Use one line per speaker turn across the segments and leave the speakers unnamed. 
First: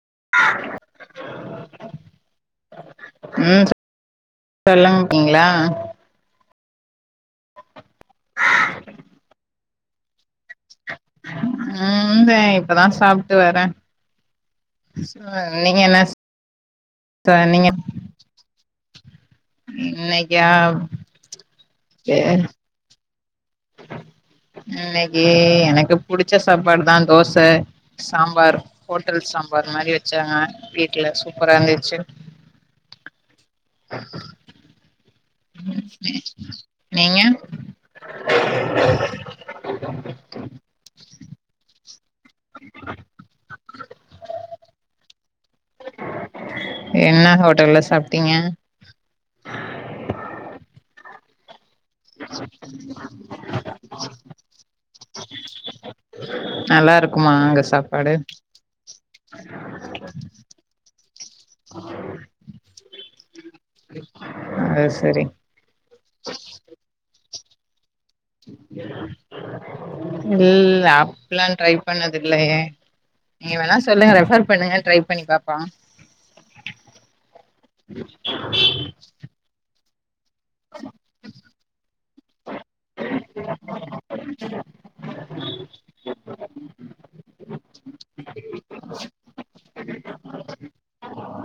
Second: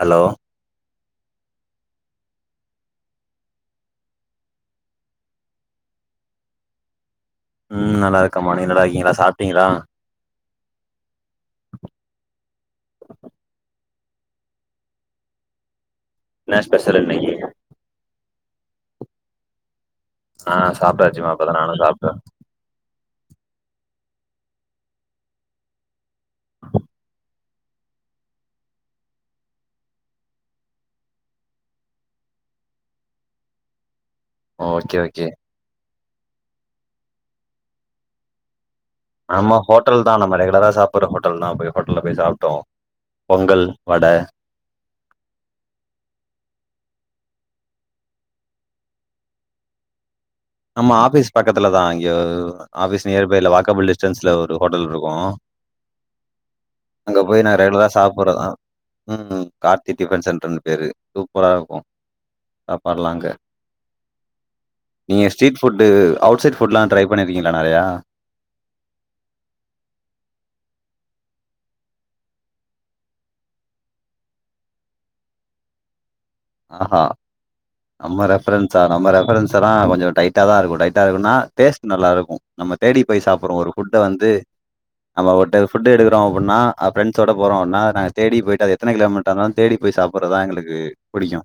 Hello
உம் நல்லா இருக்கீங்ளா
ம் நல்லாருக்கம்மா நீ நல்லா இருக்கீங்களா சாப்ட்டீங்களா
உம் [unintelligible] இப்பதா சாப்ட்டு வரே சொல்லுங்க நீங்க என்ன
என்ன ஸ்பெஷல்
ச
இன்னைக்கி
நீங்க இன்னைக்கா
ஆஹ் சாப்ட்டாச்சுமா இப்பதா நானு சாப்ட்டே
இன்னைக்கி எனக்கு புடிச்ச சாப்பாடு தா தோசை சாம்பார் ஹோட்டல் சாம்பார் மாரி வச்சாங்க வீட்ல சூப்பரா இருந்துச்சு
ஓகே ஓகே
நீங்க
ஆமா ஹோட்டல் தா நம்ம ரெகுலரா சாப்புட்ற ஹோட்டல் தா போய் ஹோட்டல்ல போய் சாப்ட்டோ பொங்கல் வட
என்ன ஹோட்டல்ல சாப்ட்டீங்க
நம்ம ஆபீஸ் பக்கத் த்துல தா இங்க ஆபிஸ் நியர்பைல வாக்கபுள் டிஸ்டன்ஸ்ல ஒரு ஹோட்டல் இருக்கு
நல்லா
அங்க
இருக்குமா
போய் நா ரெகுலரா
சாப்பாடு
சாப்புட்றதா ம் கார்த்திக் டிஃபன் சென்டர்னு பேரு சூப் பராருக்கு சாப்பாட்லா அங்க
அஷ்
நீங்க ஸ்ட்ரீட் ஃபுட்டு அவுட்சைட் ஃபுட்லா ட்ரை பண்ணிருக்கீங்ளா நறையா
இல்ல அப்டில்லா ட்ரை பண்ணது இல்லயே நீங்க வேணா சொல்லுங்க ரெஃபர் பண்ணுங்க ட்ரை பண்ணி பாப்போ
ஆஹா நம்ம ரெஃபரன்ஸா நம்ம ரெஃபரன்ஸ்ஸெலா கொஞ்சோ ட்டா தா இருக்கு டைட்டா இருக்குன்னா டேஸ்ட் நல்லாருக்கு நம்ம தேடி போய் சாப்புட்றோம் ஒரு தேடி போய் சாப்புண்ணு ஒரு ஃபுட்ட வந்து நம்ம ஒரு டைம் ஃபுட்ட எடுக்கிறோ அப்புன்னா ஆ ஃப்ரெண்ட்ஸ்சோட போறோ அவனா நாங்க தேடி போயிட்டு அது எத்தன கிலோமீட்டானாலு தேடி போய் சாப்புட்றதா எங்குளுக்கு புடிக்கோ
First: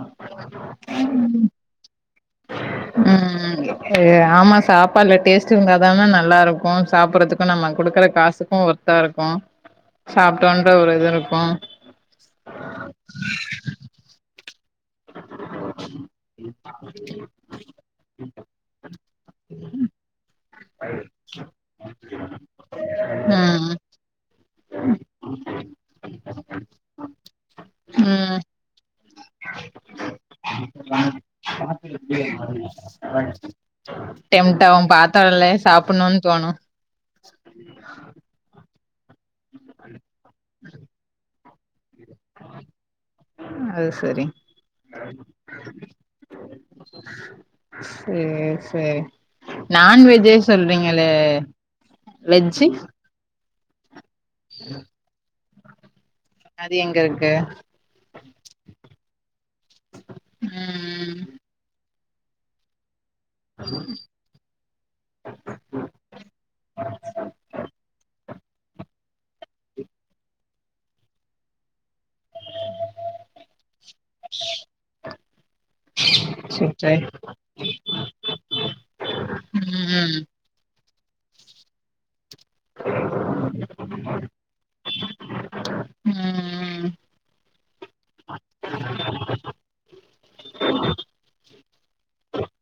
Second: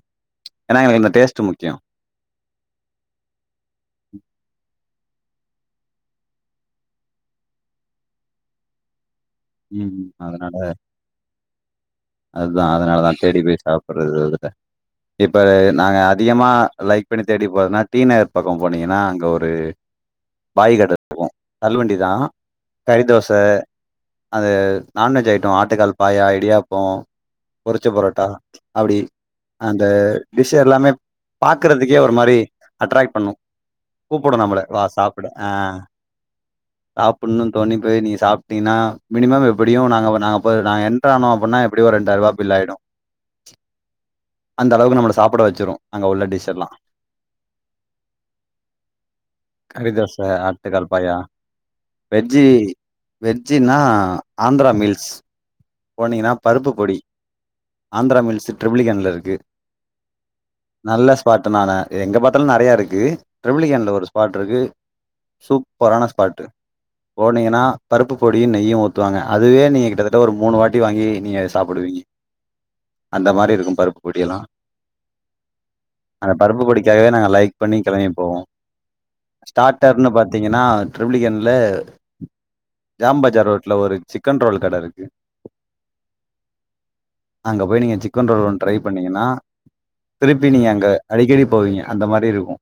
ச்ச ஏனா எங்குளுக் இந்த டேஸ்ட்டு முக்கியு
ஏ ஆமா சாப் பா அத்ல டேஸ்ட்டு இருந்தாதான நல்லாருக்கோ சாப்புட்றதுக்கோ நம்ம குடுக்கற காசுக்கோ ஒர்த்தா இரு
உம் அதனால
இருக்கு
அதுதா அதனாலதா தேடி போய் சாப்புட்றது இதுட இப்பர நாங்க அதிகமா லைக் பண்ணி தேடி போறதுன்னா டீ நகர் பக்கம் போனீங்கன்னா அங்க ஒரு பாய்கட இட்போ தள்வண்டிதா கறி தோச
ம்
அது நான்வெஜ் ஐட்டோ ஆட்டுக்கால் பாயா இடியாப்போ பொறிச்ச பரோட்டா
ம்
அப்டி அந்த டிஷ்ச எல்லாமே பாக்கறதுக்கே ஒரு மாரி அட்ராக்ட் பண்ணு கூப்புடோ நம்மள
டெம்டாவு
வா சாப்புடு ஆ
பாத்தோனே சாப்புணுன் தோணு
சாப்புன்னு தோணி போய் நீங்க சாப்ட்டீங்னா மினிமம் எப்புடியு நாங்க வ நாங்க ப நாங்க என்டர் ஆனோ அப்பன்னா எப்டியு ஒரு ரெண்டாயருவா பில்லாயிடோ
அது சரி
அந்த அளவுக்கு நம்மள சாப்புட வச்சுரு அங்க உள்ள டிஷ் எல்லா
சேரி சேரி
கறிதோச
நான்வெஜ்ஜே
ஆட்டுக்கால்
சொல்றீங்களே
பாயா வெஜ்ஜி
வெஜ்ஜு
வெ ஜின்னா ஆ ஆந்திரா மீல்ஸ் போனீங்கனா பருப்பு
அது எங்க
பொடி
இருக்கு
ஆந்திரா மீல்ஸு ட்ரிப்ளிகேன்ல இருக்கு நல்ல
ம்
ஸ்பார்ட்டு நான எங்க பாத்தாலு நறையா இருக்கு ட்ரிபிளிகேன்ல ஒரு ஸ்பாட் இருக்கு சூப்பரான ஸ்பாட்டு் போனீங்கனா பருப்பு பொடி நெய்யு ஊத்துவாங்க அதுவே நீங்க கிட்டத்தட்ட ஒரு மூணு வாட்டி வாங்கி நீங்க சாப்புடுவீங்க அந்த மாரி இருக்கு பருப்பு பொடியெல்லா அந்த பருப்பு
சரி
பொடிக்காகவே நாங்க லைக் பண்ணி கெளம்பி போவோ ஸ்டார்டர்னு
ம்
பாத்தீங்கனா ட்ரிப்ளிகேன்ல ஜாம் பஜார் ரோட்ல ஒரு சிக்கன் ரோல் கட இருக்கு
ம்
அங்க போய் நீங்க சிக்கன் ரோல் ஒன் ட்ரை பண்ணீங்கனா திருப்பி நீங்க அங்க அடிக்கடி போவீங்க அந்த மாரி இருக்கோ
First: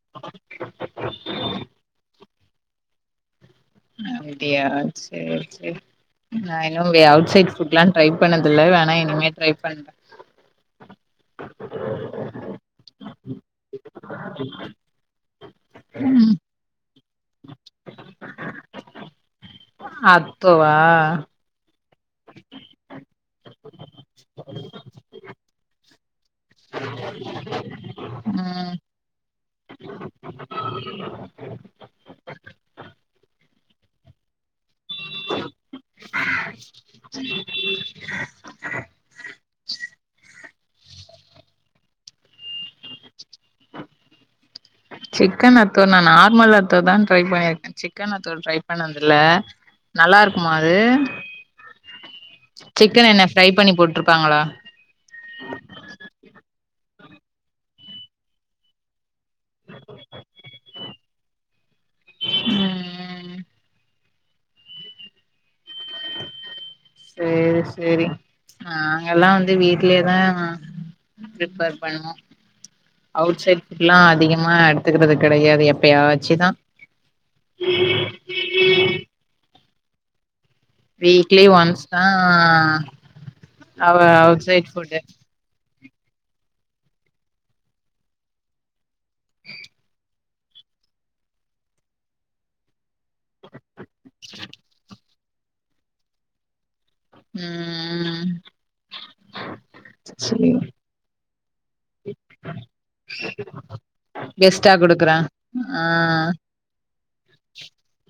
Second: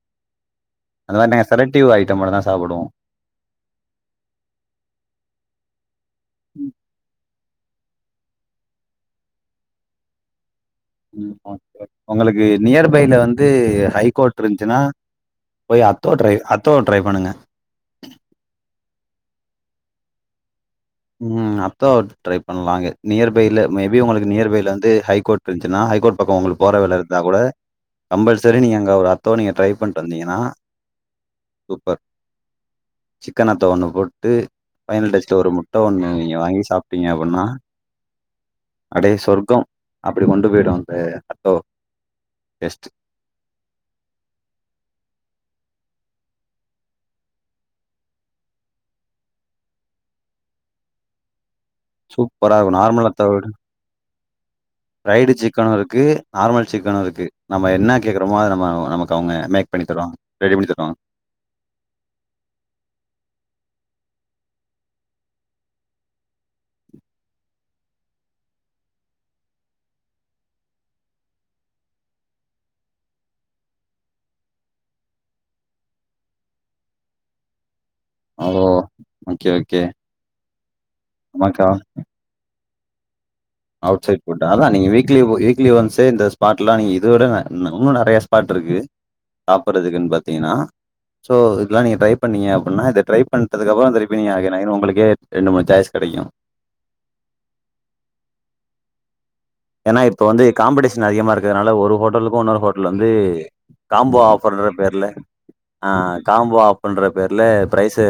அந்த மாரி நாங்க செலக்டிவ் ஐட்டம் மட்டுதா சாப்புடுவோ
அப்டியா சேரி சேரி நா இன்னு வே அவுட்சைட் ஃபுட்லா ட்ரை பண்ணன்தில்ல வேணா இனிமே ட்ரை பண்றே
உங்களுக்கு நியர்பைல வந்து ஹைகோர்ட் திருன்ச்சுனா போய் அத்தோ
ம்
ட்ரை அத்தோ ட்ரை பண்ணுங்க
அத்தோவா
உம் அ தோ ட்ரை பண்லாங்கு நியர்பைல மே பி உங்களுக்கு நியர்பைல வந்து ஹைகோர்ட் ருன்ச்சுனா ஹைகோர்ட் பக்கோ உங்களுக் போற வேல இருந்தா கூட கம்பல்செரி
ம்
நீங்க அங்க ஒரு அத்தோ நீங்க ட்ரை பண்ட்டு வந்தீங்கனா சூப்பர் சிக் கனத்தோ ஒன்னு போட்டு ஃபைனல் டச்ல ஒரு முட் ஒண்ணு நீங்க வாங்கி சாப்டீங்க அபின்னா அடே சொர்க்கம் அப்டி கொண்டு போய்டு அந்த அத்தோ டேஸ்ட்.
சிக்கனத் தோ நா நார்மல் அத்தோ தா ட்ரை பண்ணியிருக்கே சிக்கன் அத்தோ ட்ரை பண்ணதுல்ல நல்லாருக்குமா அது
சூப்பராருக்கு நார்மல் அத்தோ விட
பாங்களா
ஃபிரைடு சிக்கனும் இருக்கு நார்மல் சிக்கனும் இருக் க்கு நம்ம என்ன கேக்குறோமோ அத அத நம நமக்கு கௌங்க மேக் பண்ணி தருவாங்க ரெடி பண்ணி தருவாங்க
ம் செரி செரி நாங்கல்லா வந்து வீட்டுலயே தான் பிரிப்பர் பண்ணுவோம் அவுட் சைட் ஃபுட்லா அதிகமா எடுத்துக்கிறது கிடையாது எப்பாச்சுதான்
ஓ ஓக்கே ஓக்கே
வீக்லி ஒன்ஸ் தான் அ
அவுட்சைட் ஃபுட் அதான் நீங்க வீக்லி வீக்லி ஒன்ஸ் டே இந்த ஸ்பாட்லா நீ இது வர உன்னும் நெறைய ஸ்பாட் இருக்கு சாப்பறதுக்கு பாத்தீங்கன்னா சோ இதுலா ட்ரை பண்ணீங்க அப்டினா இத ட்ரை பண்ணறதுக்கு அப்புற அந்த திருப்பியு நீங்க [unintelligible] உங்களுக்கே ரெண்டு டாய்ஸ் கடைக்கும்
உம்
ஏன்னா இப்ப வந்து காம்படிஷன் அதிகமா இருக்கிறதுனால ஒரு ஹோட்டலுக்கும் இன்னொரு ஹோட்டல் வந்து காம்போ ஆஃபர் என்ற
கெஸ்ட்டா
பேருல
குடுக்குறே
ஆஹ்
ஆ
காம்போ ஆஃபர் என்ற பேர்ல பிரைஸ்சு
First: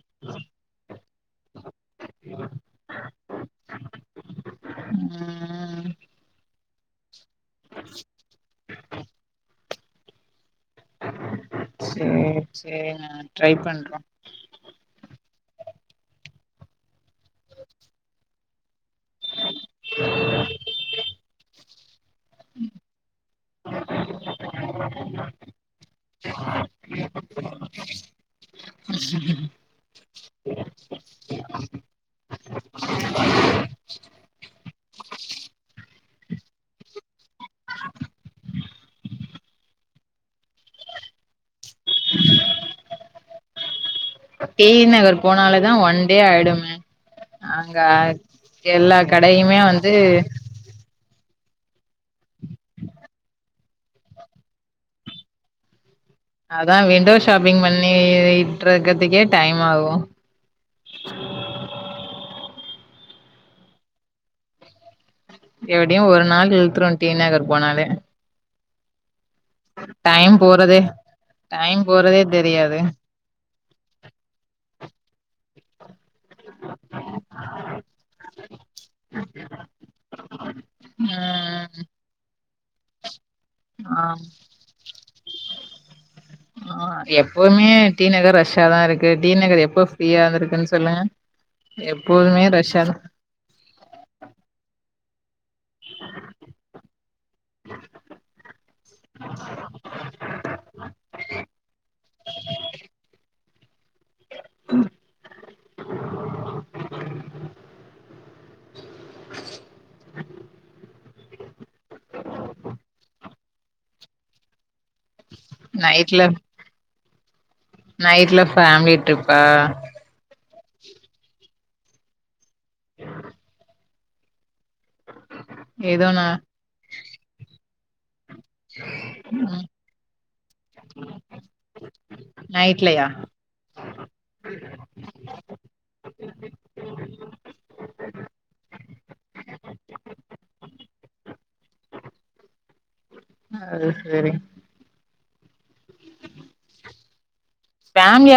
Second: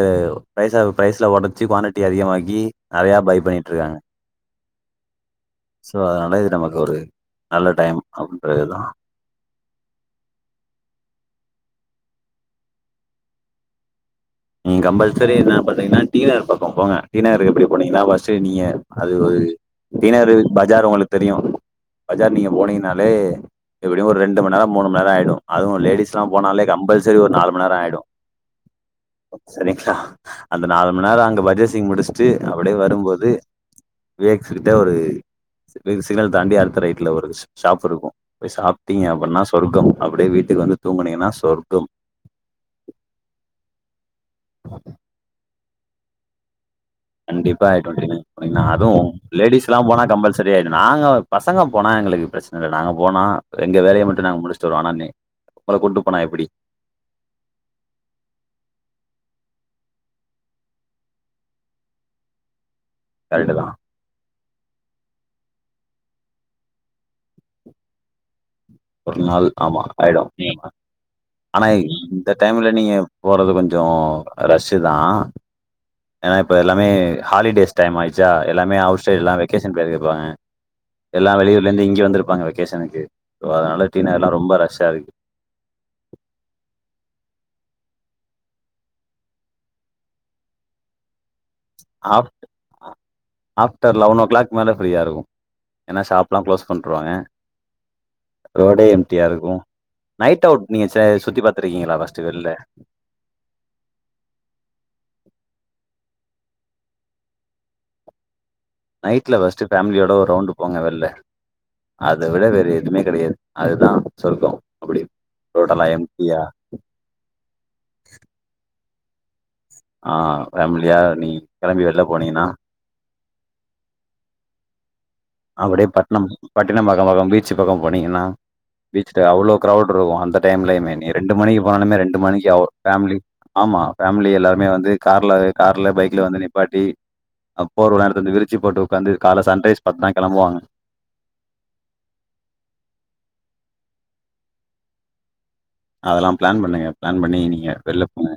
பிரரைஸா பிரரைஸ்ல உடைச்சு குவான்நெட் ட்டி அதிகமாக்கி நெறையா பைய் பண்ணி ட்ருக்காங்க
ம்
சோ அத நமக்கு ஒரு நல்ல டைம் அப்படின்றதுதான்
சேரி சேரி நான் ட்ரை பண்றோம்
ம் கம்பல்சரி என்ன பண்ணிறீங்கன்னா டீநகர் பக்கம் போங்க டீனருக்கு எப்படி போனீங்கன்னா ஃப்ர்ஸ்ட்டு நீங்க அது ஒரு திணறு பஜார் உங்களுக்கு தெரியும் பஜார் நீங்க போனீங்கனாலே எப்படியும் ஒரு ரெண்டு மணி நேரம் மூணு மணி நேரம் ஆயிடும் அதுவும் லேடிஸ் எல்லா போனாலே கம்பல்சரி ஒரு நாலு மணி நேரம் ஆயிடும் செரின்கா அந்த நாலு மணி நேரம் அங்க பர்சேஸ்சிங் முடிச்சுட்டு அப்படியே வரும்போது வேக்ஸ் கிட்ட ஒரு சிக்னல் தாண்டி அடுத்த ரைட்ல ஒரு ஷாப் இருக்கும் போய் சாப்பிட்டீங்க அப்படின்னா சொர்க்கம் அப்படியே வீட்டுக்கு வந்து தூங்குனீங்கன்னா சொர்க்கம்
டீநகர் போனாலேதான் ஒன் டே ஆயிடுமே
கண்டிப்பா
அங்க
ஆயிடும் டீநகர் போனீங்கன்னா
எல்லா
அதுவும்
கடையுமே
லேடிஸ் எல்லாம்
வந்து
போனா கம்பல்சரி ஆயிடும் நாங்க பசங்க போனா எங்களுக்கு பிரச்சனை இல்லை நாங்க போனா எங்க வேலையை மட்டும் நாங்க முடிச்சுட்டு வருவோம் ஆனா நீ உங்களை கூட்டு போனா எப்டி
அதான் விண்டோ ஷாப்பிங் பண்ணி இட்டறக்குதே டைம் ஆவும்
கரெட்டுதான்
எப்படியும் ஒரு நாள் இழுத்துரும் டீநகர் போனாலே
ஒரு நாள் ஆமாம் ஆயிடும்
டைம் போறதே
ஆனால்
டைம் போறதே
இந்த டைம்ல
தெரியாது
நீங்க போறது கொஞ்சம் ரஷ் தான் ஏன்னா இப்ப எல்லாமே ஹாலிடேஸ் டைம் ஆயி தியா எல்லாமே அவுட் சைடுல்லாம் வெகேஷன் வெளிய போவாங்க எல்லா வெளியூர்ல
ம்
இருந்து இங்கே வந்திருப்பாங்க வெக்கேஷனுக்கு ஏ ஓ அதுனால டீ
ஆ
நகர் எல்லாம் ரொம்ப ரஷ்ஷா இருக்கு
ஆஹ எப்பவுமே டி நகர் ரஷ்ஷாதான் இருக்கு டி நகர் எப்போ ஃப்ரீயாந்து இருக்குன்னு சொல்லுங்க எப்போதுமே
ஆஃப்ட்
ரஷ்ஷாதா
ஆஃப்டர் லெவன் ஓ கிளாக் மேல ஃப்ரீயா இருக்கும் ஏன்னா ஷாப்லாம் க்ளோஸ் பண்ருவாங்க ரோடே எம்டியா இருக்கும் நைட் அவுட் நீங்க சுத்தி பாத்திருக்கீங்களா ஃபஸ்ட் வெளில
உம்
நைட்ல ஃபஷ்டு ஃபேமிலியோட ஒரு ரவுண்டு போங்க வெளில அத விட வேற எதுவுமே கிடையாது அதுதான் சொர்க்கம்
நைட்ல நைட்ல ஃபேமிலி ட்ரிப்பா
ஆஹ் ஃபேமிலியா நீ கிளம்பி வெல்ல போனீங்கன்னா அப்படியே
எதுனா
பட்னம் பட்டினப்பாக்கம் வரும் பீச் பக்கம் போனீங்கன்னா பீச்ல அவ்ளோ
ம்
கிரௌடு இருக்கும் அந்த டைம்லயுமே நீ ரெண்டு மணிக்கு போனாலுமே ரெண்டு மணிக்கு
நைட்லயா
ஃபேமிலி ஆமா ஃபேமிலி எல்லாருமே வந்து கார்ல கார்ல பைக் வந்து நிப்பாட்டி போர்வ எல்லா எடுத்து வந்து விரச்சி போட்டு உட்காந்து கால சன்ரைஸ் பாத்து தான் கிழம்புவாங்க
அது சரி
அதெல்லாம் பிளான் பண்ணுங்க பிளான் பண்ணி நீங்க வெல்ல போங்க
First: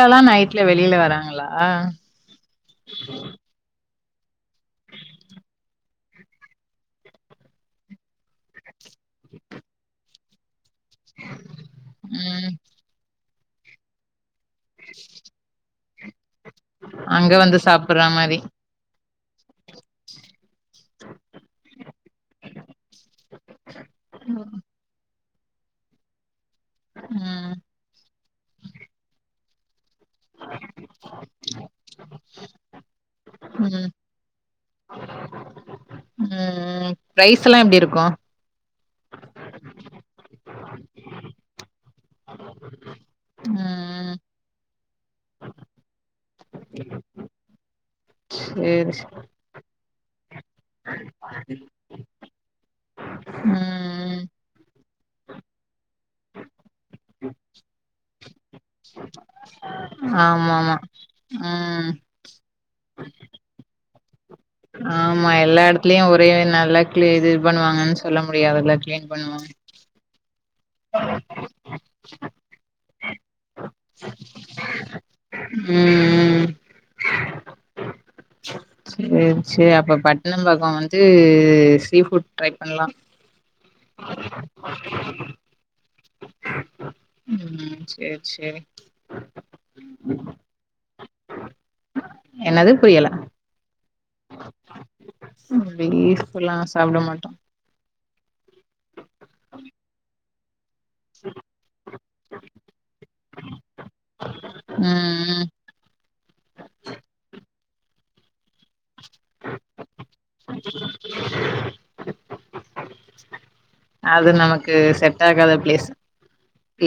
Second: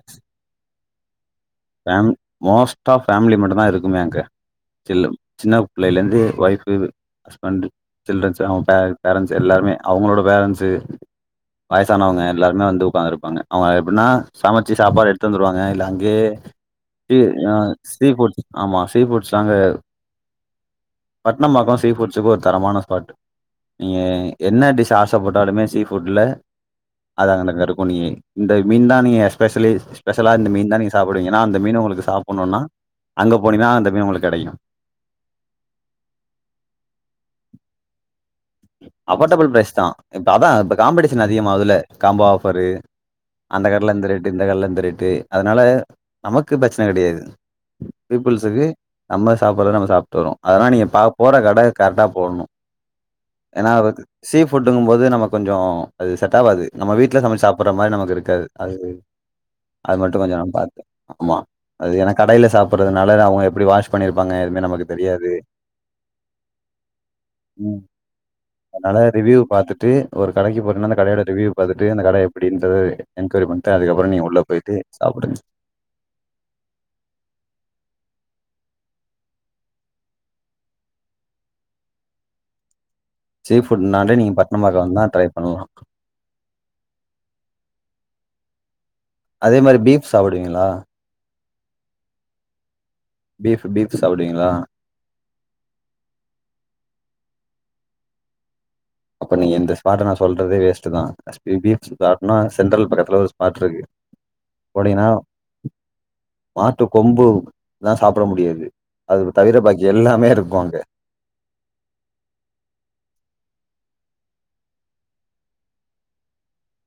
நாங்களா
ஃபேம் மோஸ்ட்டா ஆ ஃபேமிலி மட்டும் தான் இருக்குமே அங்க சில்லும் சின்ன பிள்ளையில இருந்து ஒய்ஃப் ஹஸ்பண்ட் சில்டரன்ஸ் அவங்க பேர பேரன்ட்ஸ் எல்லாருமே அவுங்களோட பேரண்ட்ஸு வயசானவங்க
ம்
எல்லாருமே வந்து உக்காந்துருப்பாங்க அவ எப்பிட்னா சமச்சி சாப்பாடு எடுத்து வந்துருவாங்க இல்ல அங்கேயே டி
அங்க வந்து
ஆஹ்
சாப்புட்ற
சீ
மாரி
ஃபுட்ஸ் ஆமா சீ ஃபுட்ஸாங்க பட்டனம்பாக்கொ சீ ஃபுட்ஸ்க்கு ஒரு தரமான ஸ்பாட் நீங்க
ம்
என்ன டிஷ் ஆச தபட்டாலுமே சீ ஃபுட்ல அதங்ன கருக்கு நீ இந்த மீன் தா நீய பெஷலிஸ்ட் பெசலா இந்த மீன் தா நீங் சாப்டுவிங்க அந்த மீன் ஒங்களுக்கு சாப்புணூனா
உம் உம் ப்ரைஸ்லா எப்டி இருக்கு
அப்பர்டபுள் ப்ரைஸ் தா இப்ப அதா இப்ப காம்படிஷன் அதிகமாதுல காம்போ ஆஃபரு அந்த கட்ல இந்த
ம்
ரேட்டு இந்த கட்ல இந்த ரேட்டு அதனால நமக்கு பிரச்சன கெடையாது பிப் புல்ஸுக்கு
சேரி சே
நம்ப சாப்புற நம்ம சாப் டோரு அதலா நீங்க பா போற கட கரெட்டா போட்ணு ஏனாவ
ம்
சீ ஃபுட்டுங்கும் போது நம்ம கொஞ்ஜோ அது செட் ஆவாது நம்ப வீட்ல சமச்சி சாப்புற மாரி நமக்கு இருக்காது அது அது மட்டு கொஞ்ஜோ நம்ம
ஆமாமா
பாத்து ஆமா
ம்
அது ஏனா கடைல சாப்புட்றதுனால அவங்க எப்டி வாஷ் பண்ணிருப்பாங்க எதுமே நமக்கு தெரியாது
எல்லா எடத்துலயு ஒரே நல்ல க்ளி இது பண்ணுவாங்கன் சொல்ல முடியாதுலா க்ளீன் பண்ணுவாங்
டு ஒரு கடைக்கு போரனா அந்த கடயோட ரிவ்யூ பாத்துட்டு அந்த கட எப்டின்டு என்கொயரி பண்ட்டு அதுகப்றோ நீங்க உள்ள பொய்ட்டு சாப்டுங்க
உம் உம் சேரி சே அப்ப பட்னம்பாக்கொ வந்து சீ ஃபுட் ட்ரை பண்லா
சீ ஃபுட்னாலே நீங்க பட்னம்பாக்கொ வந்தா ட்ரை பண்லா
செரி
அதே மாரி பீஃப் சாப்புடுவிங்களா
என்னது புரியல
பீஃப்பு பீஃப் சாப்புடுவிங்களா
பீஃப்புலா சாப்ட மாட்டோ
அப்ப நீங்க இந்த ஸ்பாட்ட நா சொல்றதே வேஸ் டுதா ஸ்பி பீஃப் பாட்னா சென்ட்ரல் பக்கதுல ஒரு ஸ்பாட் இருக்கு போனிங்கனா
ம் ம்
மாட்டு கொம்பு தா சாப் போட முடியாது அது தவிர பாக்கி எல்லாமேருக் குவாங்க
அது நமக்கு செட் ஆகாத பிளேஸு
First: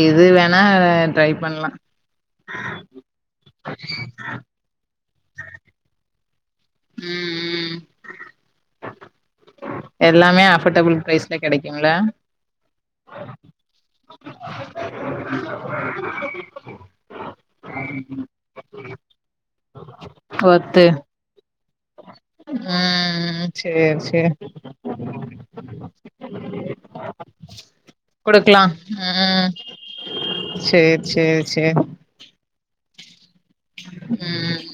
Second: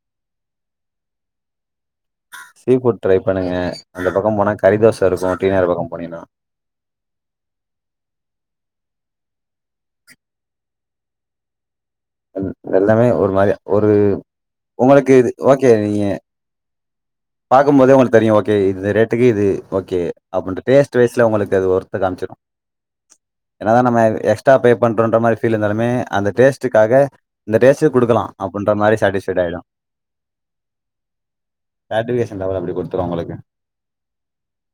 இது வேணா ட்ரை பண்லா
சீ ஃபுட் ட்ரை பண்ணுங்க அந்த பக்கம் போனா கறிதோச [unintelligible] இருக்கு அந்த பக்க போனினா
ம் ம் எல்லாமே அபோர்டபுள் ப்ரைஸ்ல கெடைக்
எல்லாமே ஒரு மாரிதா ஒரு ஒங்ளுக்கு இது ஓகே நீங்க பாக்கும் போதே ஒங்ளுக்கு தெரியு ஓகே இது இந்த ரேட்டுக்கு இது ஓகே அப்டின்டு
ஒர்த்து
டேஸ்ட் வய்ஸ்ல ஒங்ளுக்கு அது ஒ ர்த்த காம்ச்சிரு
ம்
ஏனா
சேரி
நம்ப
சேரி
எக்ஸ்ட்டா பே பண்டுவண்ட்ட மாரி ஃபீல் இருந்தாலுமே அந்த டேஸ்டுக்கு காக இந்த டேஸ்ட்டே குடுக்கலா அப்டின்ற மாரி சேட்டிஸ்ஃபைடு ஆய்டு
சேரி சேரி சேரி
சாடிஸ்பேஷன் லெவல்ல அப்டி குடுத்துடு உங்களுக்கு
ம்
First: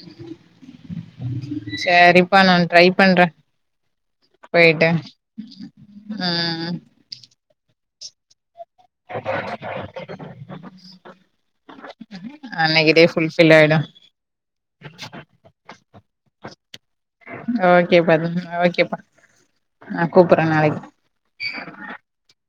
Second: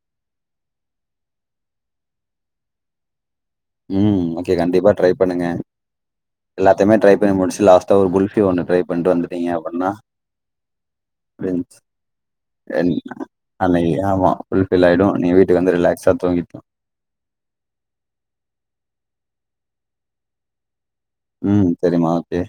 சேரிப்பா நா ட்ரை பண்றே
ம் ஓகே
போயிட்டு
கண்டிப்பா ட்ரை பண்ணுங்க
ம்
எல்லாத்தையுமே ட்ரை பண்ணி முடிச்சு லாஸ்ட்டா ஒரு குல்ஃபி ஒண்ணு ட்ரை பண்ட்டு வந்துட்டீங்க அப்டின்னா முடிஞ்ச்
அன்னைக்கு
என்
டே ஃபுல்ஃபில் ஆயிடு
ஆன்லைன்லியா ஆமா ஃபுல்ஃபில் ஆயிடு நீ வீட் வந்து ரிலாக்ஸ் துங்கிபோ
ஓகேப்பா [unintelligible] ஓகேப்பா நா கூப்ட்ற நாளைக்
உம் சரிமா ஓகே